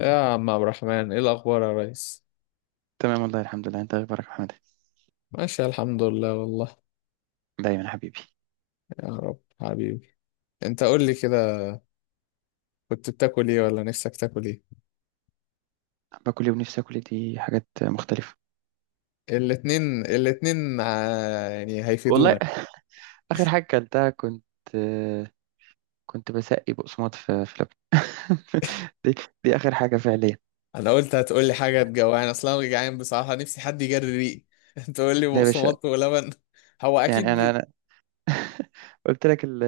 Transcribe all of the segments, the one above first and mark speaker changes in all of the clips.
Speaker 1: يا عم عبد الرحمن، ايه الاخبار يا ريس؟
Speaker 2: تمام والله، الحمد لله. انت اخبارك يا محمد؟
Speaker 1: ماشي، الحمد لله والله.
Speaker 2: دايما يا حبيبي.
Speaker 1: يا رب حبيبي. انت قول لي كده، كنت بتاكل ايه ولا نفسك تاكل ايه؟
Speaker 2: باكل ايه ونفسي اكل ايه، دي حاجات مختلفه.
Speaker 1: الاتنين الاتنين، يعني
Speaker 2: والله.
Speaker 1: هيفيدونا.
Speaker 2: اخر حاجه اكلتها، كنت بسقي بقسماط في لبن. دي دي اخر حاجه فعليا.
Speaker 1: انا قلت هتقول لي حاجه تجوعني، اصلا انا جعان بصراحه، نفسي حد يجري ريقي. انت تقول لي
Speaker 2: لا يا باشا.
Speaker 1: بقسماط ولبن؟ هو
Speaker 2: يعني انا
Speaker 1: اكيد.
Speaker 2: انا قلت لك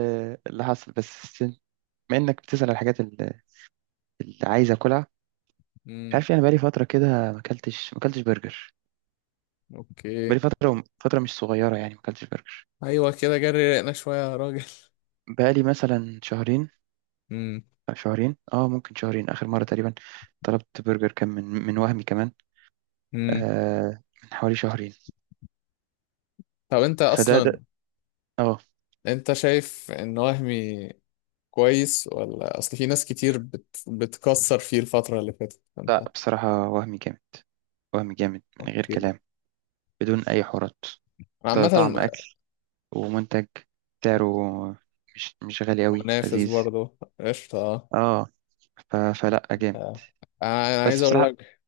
Speaker 2: اللي حصل بس، بما انك بتسال على الحاجات اللي عايز اكلها. مش
Speaker 1: امم
Speaker 2: عارف، يعني بقالي فتره كده ما اكلتش برجر.
Speaker 1: اوكي.
Speaker 2: بقالي فتره، فتره مش صغيره يعني، ما اكلتش برجر.
Speaker 1: ايوه كده، جري ريقنا شويه يا راجل.
Speaker 2: بقالي مثلا شهرين.
Speaker 1: امم.
Speaker 2: شهرين، ممكن شهرين اخر مره تقريبا طلبت برجر، كان من وهمي كمان.
Speaker 1: امم.
Speaker 2: من حوالي شهرين.
Speaker 1: طب انت
Speaker 2: فده
Speaker 1: اصلا،
Speaker 2: ده اه
Speaker 1: انت شايف ان وهمي كويس، ولا اصل في ناس كتير بتكسر فيه الفترة اللي فاتت؟ انت
Speaker 2: لا، بصراحه وهمي جامد. وهمي جامد من غير
Speaker 1: اوكي.
Speaker 2: كلام. بدون اي حوارات.
Speaker 1: أنا عامة
Speaker 2: طعم اكل، ومنتج، سعره مش غالي قوي،
Speaker 1: منافس
Speaker 2: لذيذ.
Speaker 1: برضه، قشطة. آه.
Speaker 2: اه. فلا جامد.
Speaker 1: آه، انا
Speaker 2: بس
Speaker 1: عايز اقول
Speaker 2: بصراحه،
Speaker 1: لك،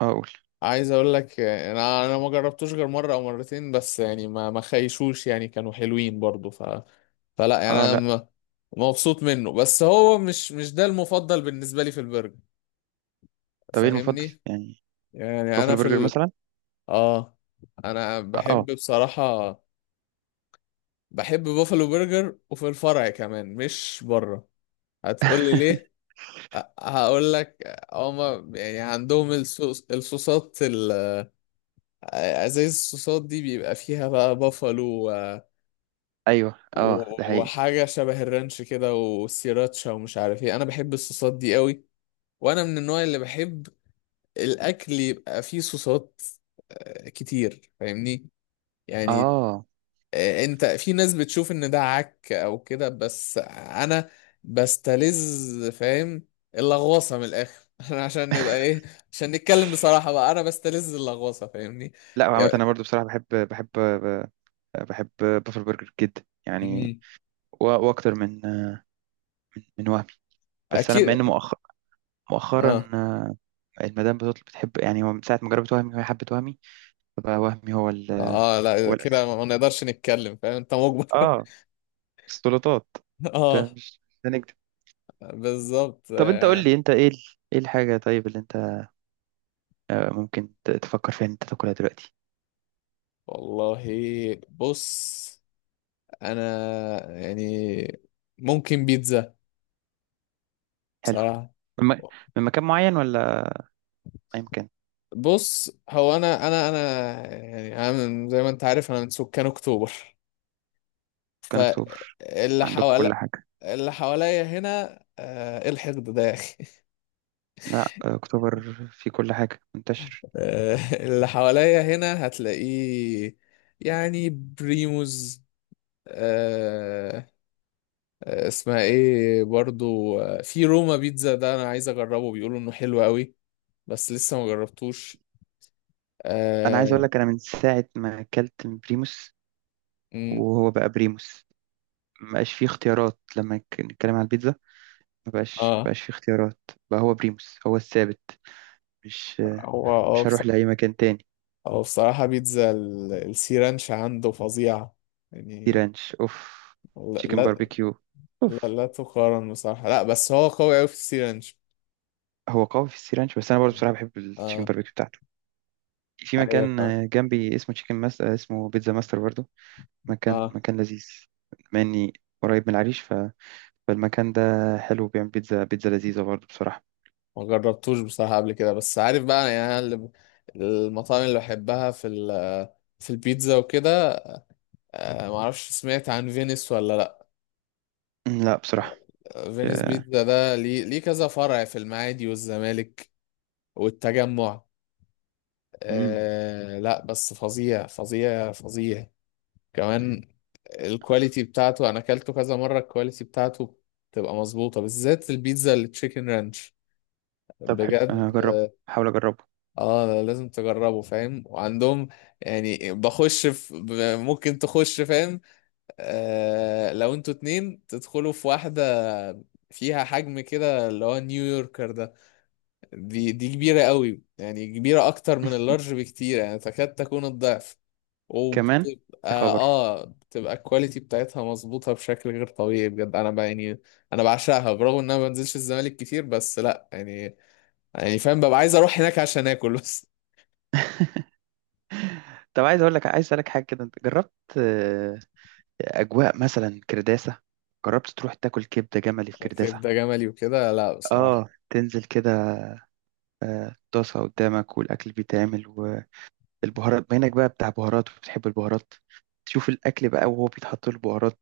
Speaker 2: اه اقول.
Speaker 1: آه، انا ما جربتوش غير مرة او مرتين بس، يعني ما خيشوش يعني، كانوا حلوين برضه. فلا يعني
Speaker 2: اه،
Speaker 1: انا
Speaker 2: لا.
Speaker 1: مبسوط منه، بس هو مش ده المفضل بالنسبة لي في البرجر،
Speaker 2: طب ايه المفضل
Speaker 1: فاهمني.
Speaker 2: يعني؟
Speaker 1: يعني انا
Speaker 2: بافلو
Speaker 1: في
Speaker 2: برجر مثلا؟
Speaker 1: اه، انا
Speaker 2: اه.
Speaker 1: بحب بصراحة، بحب بوفالو برجر، وفي الفرع كمان مش بره. هتقولي ليه؟ أ- هقول لك، هما يعني عندهم الصوصات ازايز الصوصات دي بيبقى فيها بقى بافالو، و-
Speaker 2: ايوه، اه، ده حقيقي.
Speaker 1: وحاجة شبه الرانش كده، والسيراتشا، ومش عارف ايه، انا بحب الصوصات دي قوي. وانا من النوع اللي بحب الاكل يبقى فيه صوصات آه، كتير، فاهمني يعني.
Speaker 2: اه،
Speaker 1: آه، انت في ناس بتشوف ان ده عك او كده، بس انا بستلذ، فاهم، اللغوصه من الاخر. انا عشان نبقى ايه، عشان نتكلم بصراحه بقى، انا بستلذ اللغوصه، فاهمني.
Speaker 2: لا، عامة
Speaker 1: يا-
Speaker 2: انا برضو بصراحة، بحب بافل برجر جدا يعني.
Speaker 1: مم.
Speaker 2: واكتر من وهمي. بس انا بما ان
Speaker 1: اكيد.
Speaker 2: مؤخرا،
Speaker 1: اه.
Speaker 2: المدام بتطلب بتحب، يعني هو من ساعه ما جربت وهمي وهي حبت وهمي. فبقى وهمي، هو ال...
Speaker 1: اه لا،
Speaker 2: هو
Speaker 1: إذا كده
Speaker 2: الاساس.
Speaker 1: ما نقدرش نتكلم، فاهم انت مجبر.
Speaker 2: اه. سلطات. مش
Speaker 1: اه،
Speaker 2: مش هنكدب.
Speaker 1: بالظبط
Speaker 2: طب انت قول
Speaker 1: آه.
Speaker 2: لي، انت ايه الحاجه طيب اللي انت ممكن تفكر فيها ان انت تاكلها دلوقتي؟
Speaker 1: والله، بص، انا يعني ممكن بيتزا
Speaker 2: حلو.
Speaker 1: بصراحه.
Speaker 2: من, م... من مكان معين ولا اي مكان؟
Speaker 1: بص هو انا يعني انا زي ما انت عارف انا من سكان اكتوبر،
Speaker 2: كان اكتوبر.
Speaker 1: فاللي
Speaker 2: عندكم كل
Speaker 1: حوالي،
Speaker 2: حاجه.
Speaker 1: اللي حواليا هنا آه، ايه الحقد ده يا اخي؟
Speaker 2: لا، آه، اكتوبر في كل حاجه منتشر.
Speaker 1: آه، اللي حواليا هنا هتلاقيه، يعني بريموز، آه، آه، اسمها ايه برضو، آه، في روما بيتزا ده انا عايز اجربه، بيقولوا انه حلو قوي، بس لسه ما جربتوش.
Speaker 2: انا عايز اقول
Speaker 1: اه.
Speaker 2: لك، انا من ساعه ما اكلت من بريموس،
Speaker 1: مم.
Speaker 2: وهو بقى بريموس، ما بقاش فيه اختيارات لما نتكلم على البيتزا. ما بقاش ما
Speaker 1: آه.
Speaker 2: بقاش فيه اختيارات. بقى هو بريموس هو الثابت. مش
Speaker 1: هو اه،
Speaker 2: مش هروح لاي مكان تاني.
Speaker 1: هو بصراحة بيتزا السي رانش عنده فظيعة،
Speaker 2: سي
Speaker 1: يعني.
Speaker 2: رانش اوف.
Speaker 1: لا،
Speaker 2: تشيكن
Speaker 1: لا.
Speaker 2: باربيكيو
Speaker 1: لا،
Speaker 2: اوف.
Speaker 1: لا تقارن بصراحة، لا بس هو قوي أوي في السي رانش.
Speaker 2: هو قوي في السي رانش، بس انا برضه بصراحه بحب التشيكن
Speaker 1: اه.
Speaker 2: باربيكيو بتاعته. في
Speaker 1: أيوة،
Speaker 2: مكان
Speaker 1: فاهم.
Speaker 2: جنبي اسمه تشيكن ماس، اسمه بيتزا ماستر برضه. مكان
Speaker 1: اه،
Speaker 2: مكان لذيذ. بما اني قريب من العريش، فالمكان ده حلو، بيعمل بيتزا لذيذه برضه بصراحه.
Speaker 1: ما جربتوش بصراحة قبل كده، بس عارف بقى يعني أنا اللي المطاعم اللي بحبها في ال، في البيتزا وكده، آه معرفش، سمعت عن فينيس ولا لأ؟
Speaker 2: لا بصراحه.
Speaker 1: فينيس
Speaker 2: يا-
Speaker 1: بيتزا ده ليه كذا فرع في المعادي والزمالك والتجمع،
Speaker 2: مم.
Speaker 1: آه لا بس فظيع فظيع فظيع كمان. الكواليتي بتاعته انا اكلته كذا مره، الكواليتي بتاعته بتبقى مظبوطه، بالذات البيتزا التشيكن رانش،
Speaker 2: طب حلو، أنا
Speaker 1: بجد.
Speaker 2: هحاول اجربه.
Speaker 1: اه لازم تجربه، فاهم، وعندهم يعني بخش في ممكن تخش، فاهم، آه لو انتوا اتنين تدخلوا في واحده، فيها حجم كده اللي هو نيويوركر ده، دي كبيره قوي، يعني كبيره اكتر من اللارج بكتير، يعني تكاد تكون الضعف،
Speaker 2: كمان.
Speaker 1: وبتبقى
Speaker 2: يا خبر!
Speaker 1: اه بتبقى الكواليتي بتاعتها مظبوطة بشكل غير طبيعي بجد. انا بقى يعني، انا بعشقها برغم ان انا ما بنزلش الزمالك كتير، بس لا يعني، يعني فاهم، ببقى عايز اروح هناك عشان اكل بس.
Speaker 2: طب عايز اقول لك عايز اسالك حاجه كده، انت جربت آه، اجواء مثلا كرداسه؟ جربت تروح تاكل كبده جملي في كرداسه؟
Speaker 1: كبدة جملي وكده؟ لا بصراحة.
Speaker 2: اه، تنزل كده، طاسه قدامك والاكل بيتعمل، والبهارات ما هناك بقى بتاع بهارات، وبتحب البهارات، تشوف الاكل بقى وهو بيتحط له البهارات،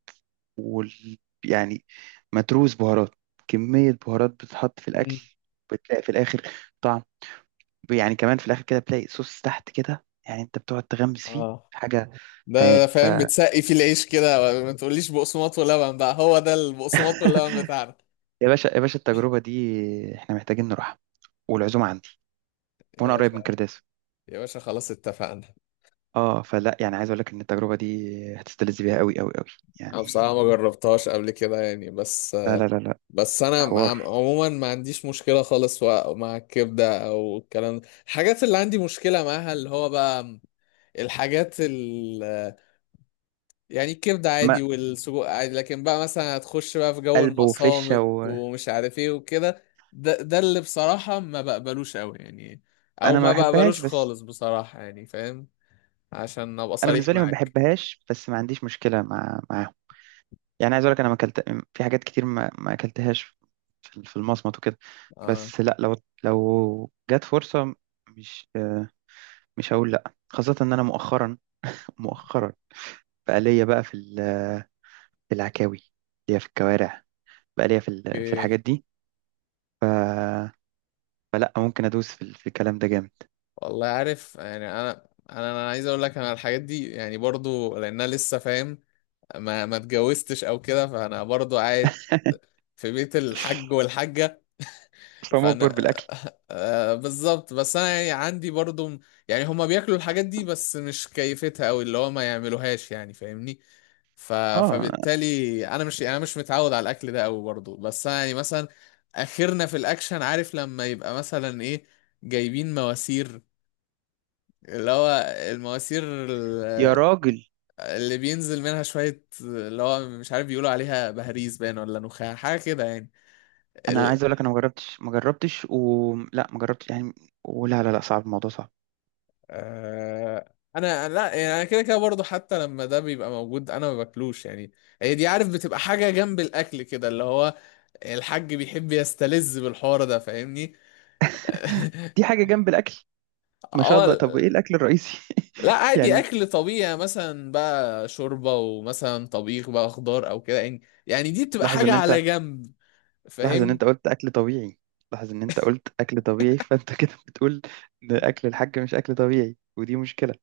Speaker 2: وال... يعني متروس بهارات، كميه بهارات بتتحط في الاكل.
Speaker 1: مم.
Speaker 2: بتلاقي في الاخر، يعني كمان في الاخر كده بتلاقي صوص تحت كده، يعني انت بتقعد تغمس فيه
Speaker 1: اه،
Speaker 2: حاجه
Speaker 1: ده
Speaker 2: خيال.
Speaker 1: ده فاهم، بتسقي فيه العيش كده، ما تقوليش بقسماط ولبن بقى، هو ده البقسماط واللبن بتاعنا.
Speaker 2: يا باشا، يا باشا، التجربه دي احنا محتاجين نروحها، والعزومه عندي،
Speaker 1: يا
Speaker 2: وانا قريب
Speaker 1: باشا،
Speaker 2: من كرداس.
Speaker 1: يا باشا، خلاص اتفقنا.
Speaker 2: اه، فلا يعني عايز اقول لك ان التجربه دي هتستلذ بيها قوي قوي قوي،
Speaker 1: انا
Speaker 2: يعني.
Speaker 1: بصراحة ما جربتهاش قبل كده يعني، بس،
Speaker 2: لا، لا، لا، لا،
Speaker 1: بس انا
Speaker 2: حوار.
Speaker 1: عموما ما عنديش مشكله خالص مع الكبده او الكلام ده، الحاجات اللي عندي مشكله معاها اللي هو بقى، الحاجات ال، يعني الكبده عادي
Speaker 2: ما
Speaker 1: والسجق عادي، لكن بقى مثلا هتخش بقى في جو
Speaker 2: قلب وفشه
Speaker 1: المصامت
Speaker 2: وانا،
Speaker 1: ومش عارف ايه وكده، ده اللي بصراحه ما بقبلوش قوي يعني، او
Speaker 2: ما
Speaker 1: ما
Speaker 2: بحبهاش،
Speaker 1: بقبلوش
Speaker 2: بس
Speaker 1: خالص بصراحه يعني، فاهم، عشان ابقى
Speaker 2: انا
Speaker 1: صريح
Speaker 2: بالنسبه لي ما
Speaker 1: معاك.
Speaker 2: بحبهاش، بس ما عنديش مشكله معاهم. يعني عايز اقول لك انا ما اكلت في حاجات كتير ما اكلتهاش، في المصمت وكده.
Speaker 1: اه.
Speaker 2: بس لا، لو جت فرصة، مش آه، مش هقول لا، خاصة ان انا مؤخرا، مؤخرا بقى ليا بقى في في العكاوي، ليا في الكوارع، بقى ليا في في
Speaker 1: اوكي.
Speaker 2: الحاجات دي. ف... فلا ممكن ادوس في الكلام ده جامد.
Speaker 1: والله عارف يعني، انا، انا عايز اقول لك، انا الحاجات دي يعني برضو لانها لسه فاهم، ما اتجوزتش او كده، فانا برضو قاعد في بيت الحج والحجة،
Speaker 2: فمجبر
Speaker 1: فانا
Speaker 2: بالاكل.
Speaker 1: آه بالظبط، بس انا يعني عندي برضو يعني هما بياكلوا الحاجات دي بس مش كيفتها، او اللي هو ما يعملوهاش يعني، فاهمني، ف...
Speaker 2: اه.
Speaker 1: فبالتالي انا مش يعني، انا مش متعود على الاكل ده قوي برضو، بس انا يعني مثلا اخرنا في الاكشن، عارف، لما يبقى مثلا ايه، جايبين مواسير، اللي هو المواسير
Speaker 2: يا راجل.
Speaker 1: اللي بينزل منها شوية، اللي هو مش عارف، بيقولوا عليها بهاريز باين، ولا نخاع حاجة كده يعني،
Speaker 2: انا
Speaker 1: ال...
Speaker 2: عايز اقول لك انا ما جربتش، ما جربتش ولا ما جربتش يعني. ولا، لا، لا، صعب الموضوع صعب.
Speaker 1: أنا لا يعني، أنا كده كده برضه، حتى لما ده بيبقى موجود أنا ما باكلوش يعني، هي دي عارف بتبقى حاجة جنب الأكل كده، اللي هو الحاج بيحب يستلذ بالحوار ده، فاهمني.
Speaker 2: دي حاجة جنب الاكل، ما شاء الله. طب وايه
Speaker 1: اه
Speaker 2: الاكل الرئيسي؟
Speaker 1: لا، عادي
Speaker 2: يعني.
Speaker 1: اكل طبيعي، يعني مثلا بقى شوربه، ومثلا طبيخ بقى خضار او كده يعني دي بتبقى
Speaker 2: لاحظ
Speaker 1: حاجه
Speaker 2: ان انت
Speaker 1: على جنب،
Speaker 2: لاحظ ان
Speaker 1: فاهمني.
Speaker 2: انت قلت اكل طبيعي. لاحظ ان انت قلت اكل طبيعي، فانت كده بتقول ان اكل الحاج مش اكل طبيعي، ودي مشكلة.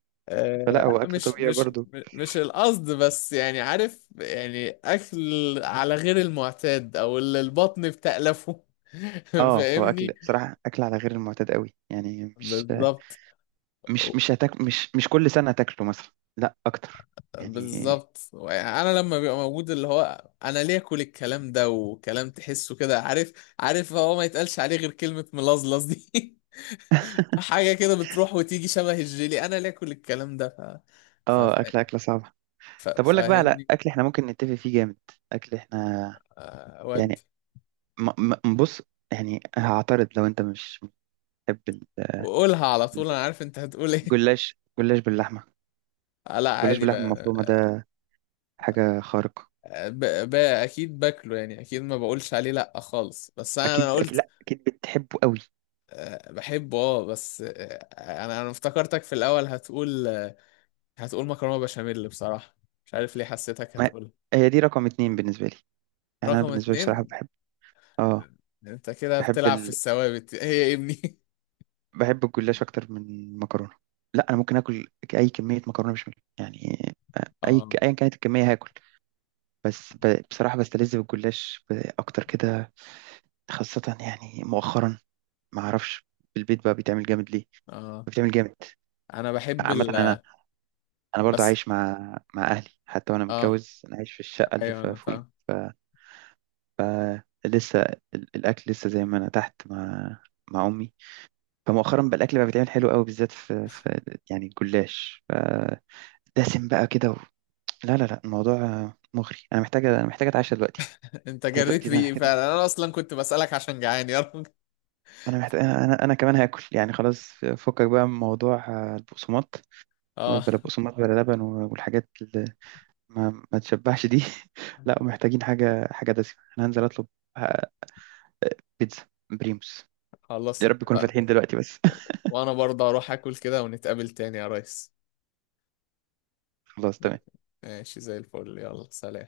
Speaker 2: فلا،
Speaker 1: آه
Speaker 2: هو
Speaker 1: لا،
Speaker 2: اكل
Speaker 1: مش
Speaker 2: طبيعي
Speaker 1: مش
Speaker 2: برضو.
Speaker 1: مش القصد، بس يعني عارف، يعني اكل على غير المعتاد، او اللي البطن بتألفه.
Speaker 2: اه، هو اكل
Speaker 1: فاهمني،
Speaker 2: بصراحة، اكل على غير المعتاد قوي يعني، مش،
Speaker 1: بالظبط.
Speaker 2: مش مش هتاك مش مش كل سنة هتاكله مثلا. لا اكتر، يعني.
Speaker 1: بالظبط، انا لما بيبقى موجود اللي هو، انا ليه اكل الكلام ده، وكلام تحسه كده، عارف، عارف هو ما يتقالش عليه غير كلمة ملظلظ دي. حاجة كده بتروح وتيجي شبه الجيلي، انا ليه اكل الكلام ده؟ ف... ف...
Speaker 2: اه، اكل، اكلة صعبة. طب اقول لك بقى على
Speaker 1: فاهمني.
Speaker 2: اكل احنا ممكن نتفق فيه جامد. اكل احنا،
Speaker 1: آه، ودي،
Speaker 2: يعني، م- بص. يعني هعترض لو انت مش بتحب،
Speaker 1: وقولها على طول، انا عارف انت هتقول ايه.
Speaker 2: جلاش باللحمة،
Speaker 1: آه، لا
Speaker 2: جلاش
Speaker 1: عادي
Speaker 2: باللحمة
Speaker 1: بقى،
Speaker 2: المفرومة ده حاجة خارقة.
Speaker 1: آه، اكيد باكله يعني، اكيد ما بقولش عليه لا خالص، بس انا
Speaker 2: أكيد،
Speaker 1: انا
Speaker 2: أكيد،
Speaker 1: قلت
Speaker 2: لأ أكيد بتحبه قوي.
Speaker 1: آه، بحبه، اه، بس آه، انا افتكرتك في الاول هتقول آه، هتقول مكرونه بشاميل بصراحه، مش عارف ليه حسيتك
Speaker 2: ما
Speaker 1: هتقول
Speaker 2: هي دي رقم 2 بالنسبة لي. يعني أنا
Speaker 1: رقم
Speaker 2: بالنسبة لي بصراحة
Speaker 1: اتنين.
Speaker 2: بحب، آه،
Speaker 1: انت كده
Speaker 2: بحب
Speaker 1: بتلعب في
Speaker 2: ال...
Speaker 1: الثوابت، هي يا ابني.
Speaker 2: بحب الجلاش أكتر من المكرونة. لأ أنا ممكن آكل أي كمية مكرونة بشاميل يعني.
Speaker 1: اه.
Speaker 2: أيا كانت الكمية هاكل. بس بصراحة بستلذ بالجلاش، أكتر كده، خاصة يعني مؤخرا. ما أعرفش، في البيت بقى بيتعمل جامد ليه.
Speaker 1: اه،
Speaker 2: بيتعمل جامد.
Speaker 1: انا بحب
Speaker 2: عامة
Speaker 1: ال،
Speaker 2: أنا، انا برضو
Speaker 1: بس،
Speaker 2: عايش مع اهلي، حتى وانا
Speaker 1: اه،
Speaker 2: متجوز انا عايش في الشقه اللي
Speaker 1: ايوه انا
Speaker 2: فوقيهم.
Speaker 1: فاهم.
Speaker 2: لسه الاكل لسه زي ما انا تحت مع امي. فمؤخرا بقى الاكل بقى بيتعمل حلو قوي، بالذات في يعني الجلاش، فدسم بقى كده. لا لا لا، الموضوع مغري، انا محتاجه اتعشى دلوقتي.
Speaker 1: انت
Speaker 2: ده
Speaker 1: جريت
Speaker 2: دلوقتي ده انا
Speaker 1: ريقي
Speaker 2: محتاجه.
Speaker 1: فعلا، انا اصلا كنت بسألك عشان جعان يا راجل.
Speaker 2: انا محتاج، انا انا أنا كمان هاكل يعني، خلاص. فكك بقى من موضوع البقسماط.
Speaker 1: اه،
Speaker 2: بلا بقسماط، بلا لبن والحاجات اللي ما تشبعش دي. لا، محتاجين حاجه دسمه، انا هنزل اطلب بيتزا بريموس. يا
Speaker 1: خلصت،
Speaker 2: رب يكونوا فاتحين دلوقتي بس.
Speaker 1: و- وانا برضه اروح اكل كده ونتقابل تاني يا ريس.
Speaker 2: خلاص، تمام.
Speaker 1: ماشي، زي الفل، يلا سلام.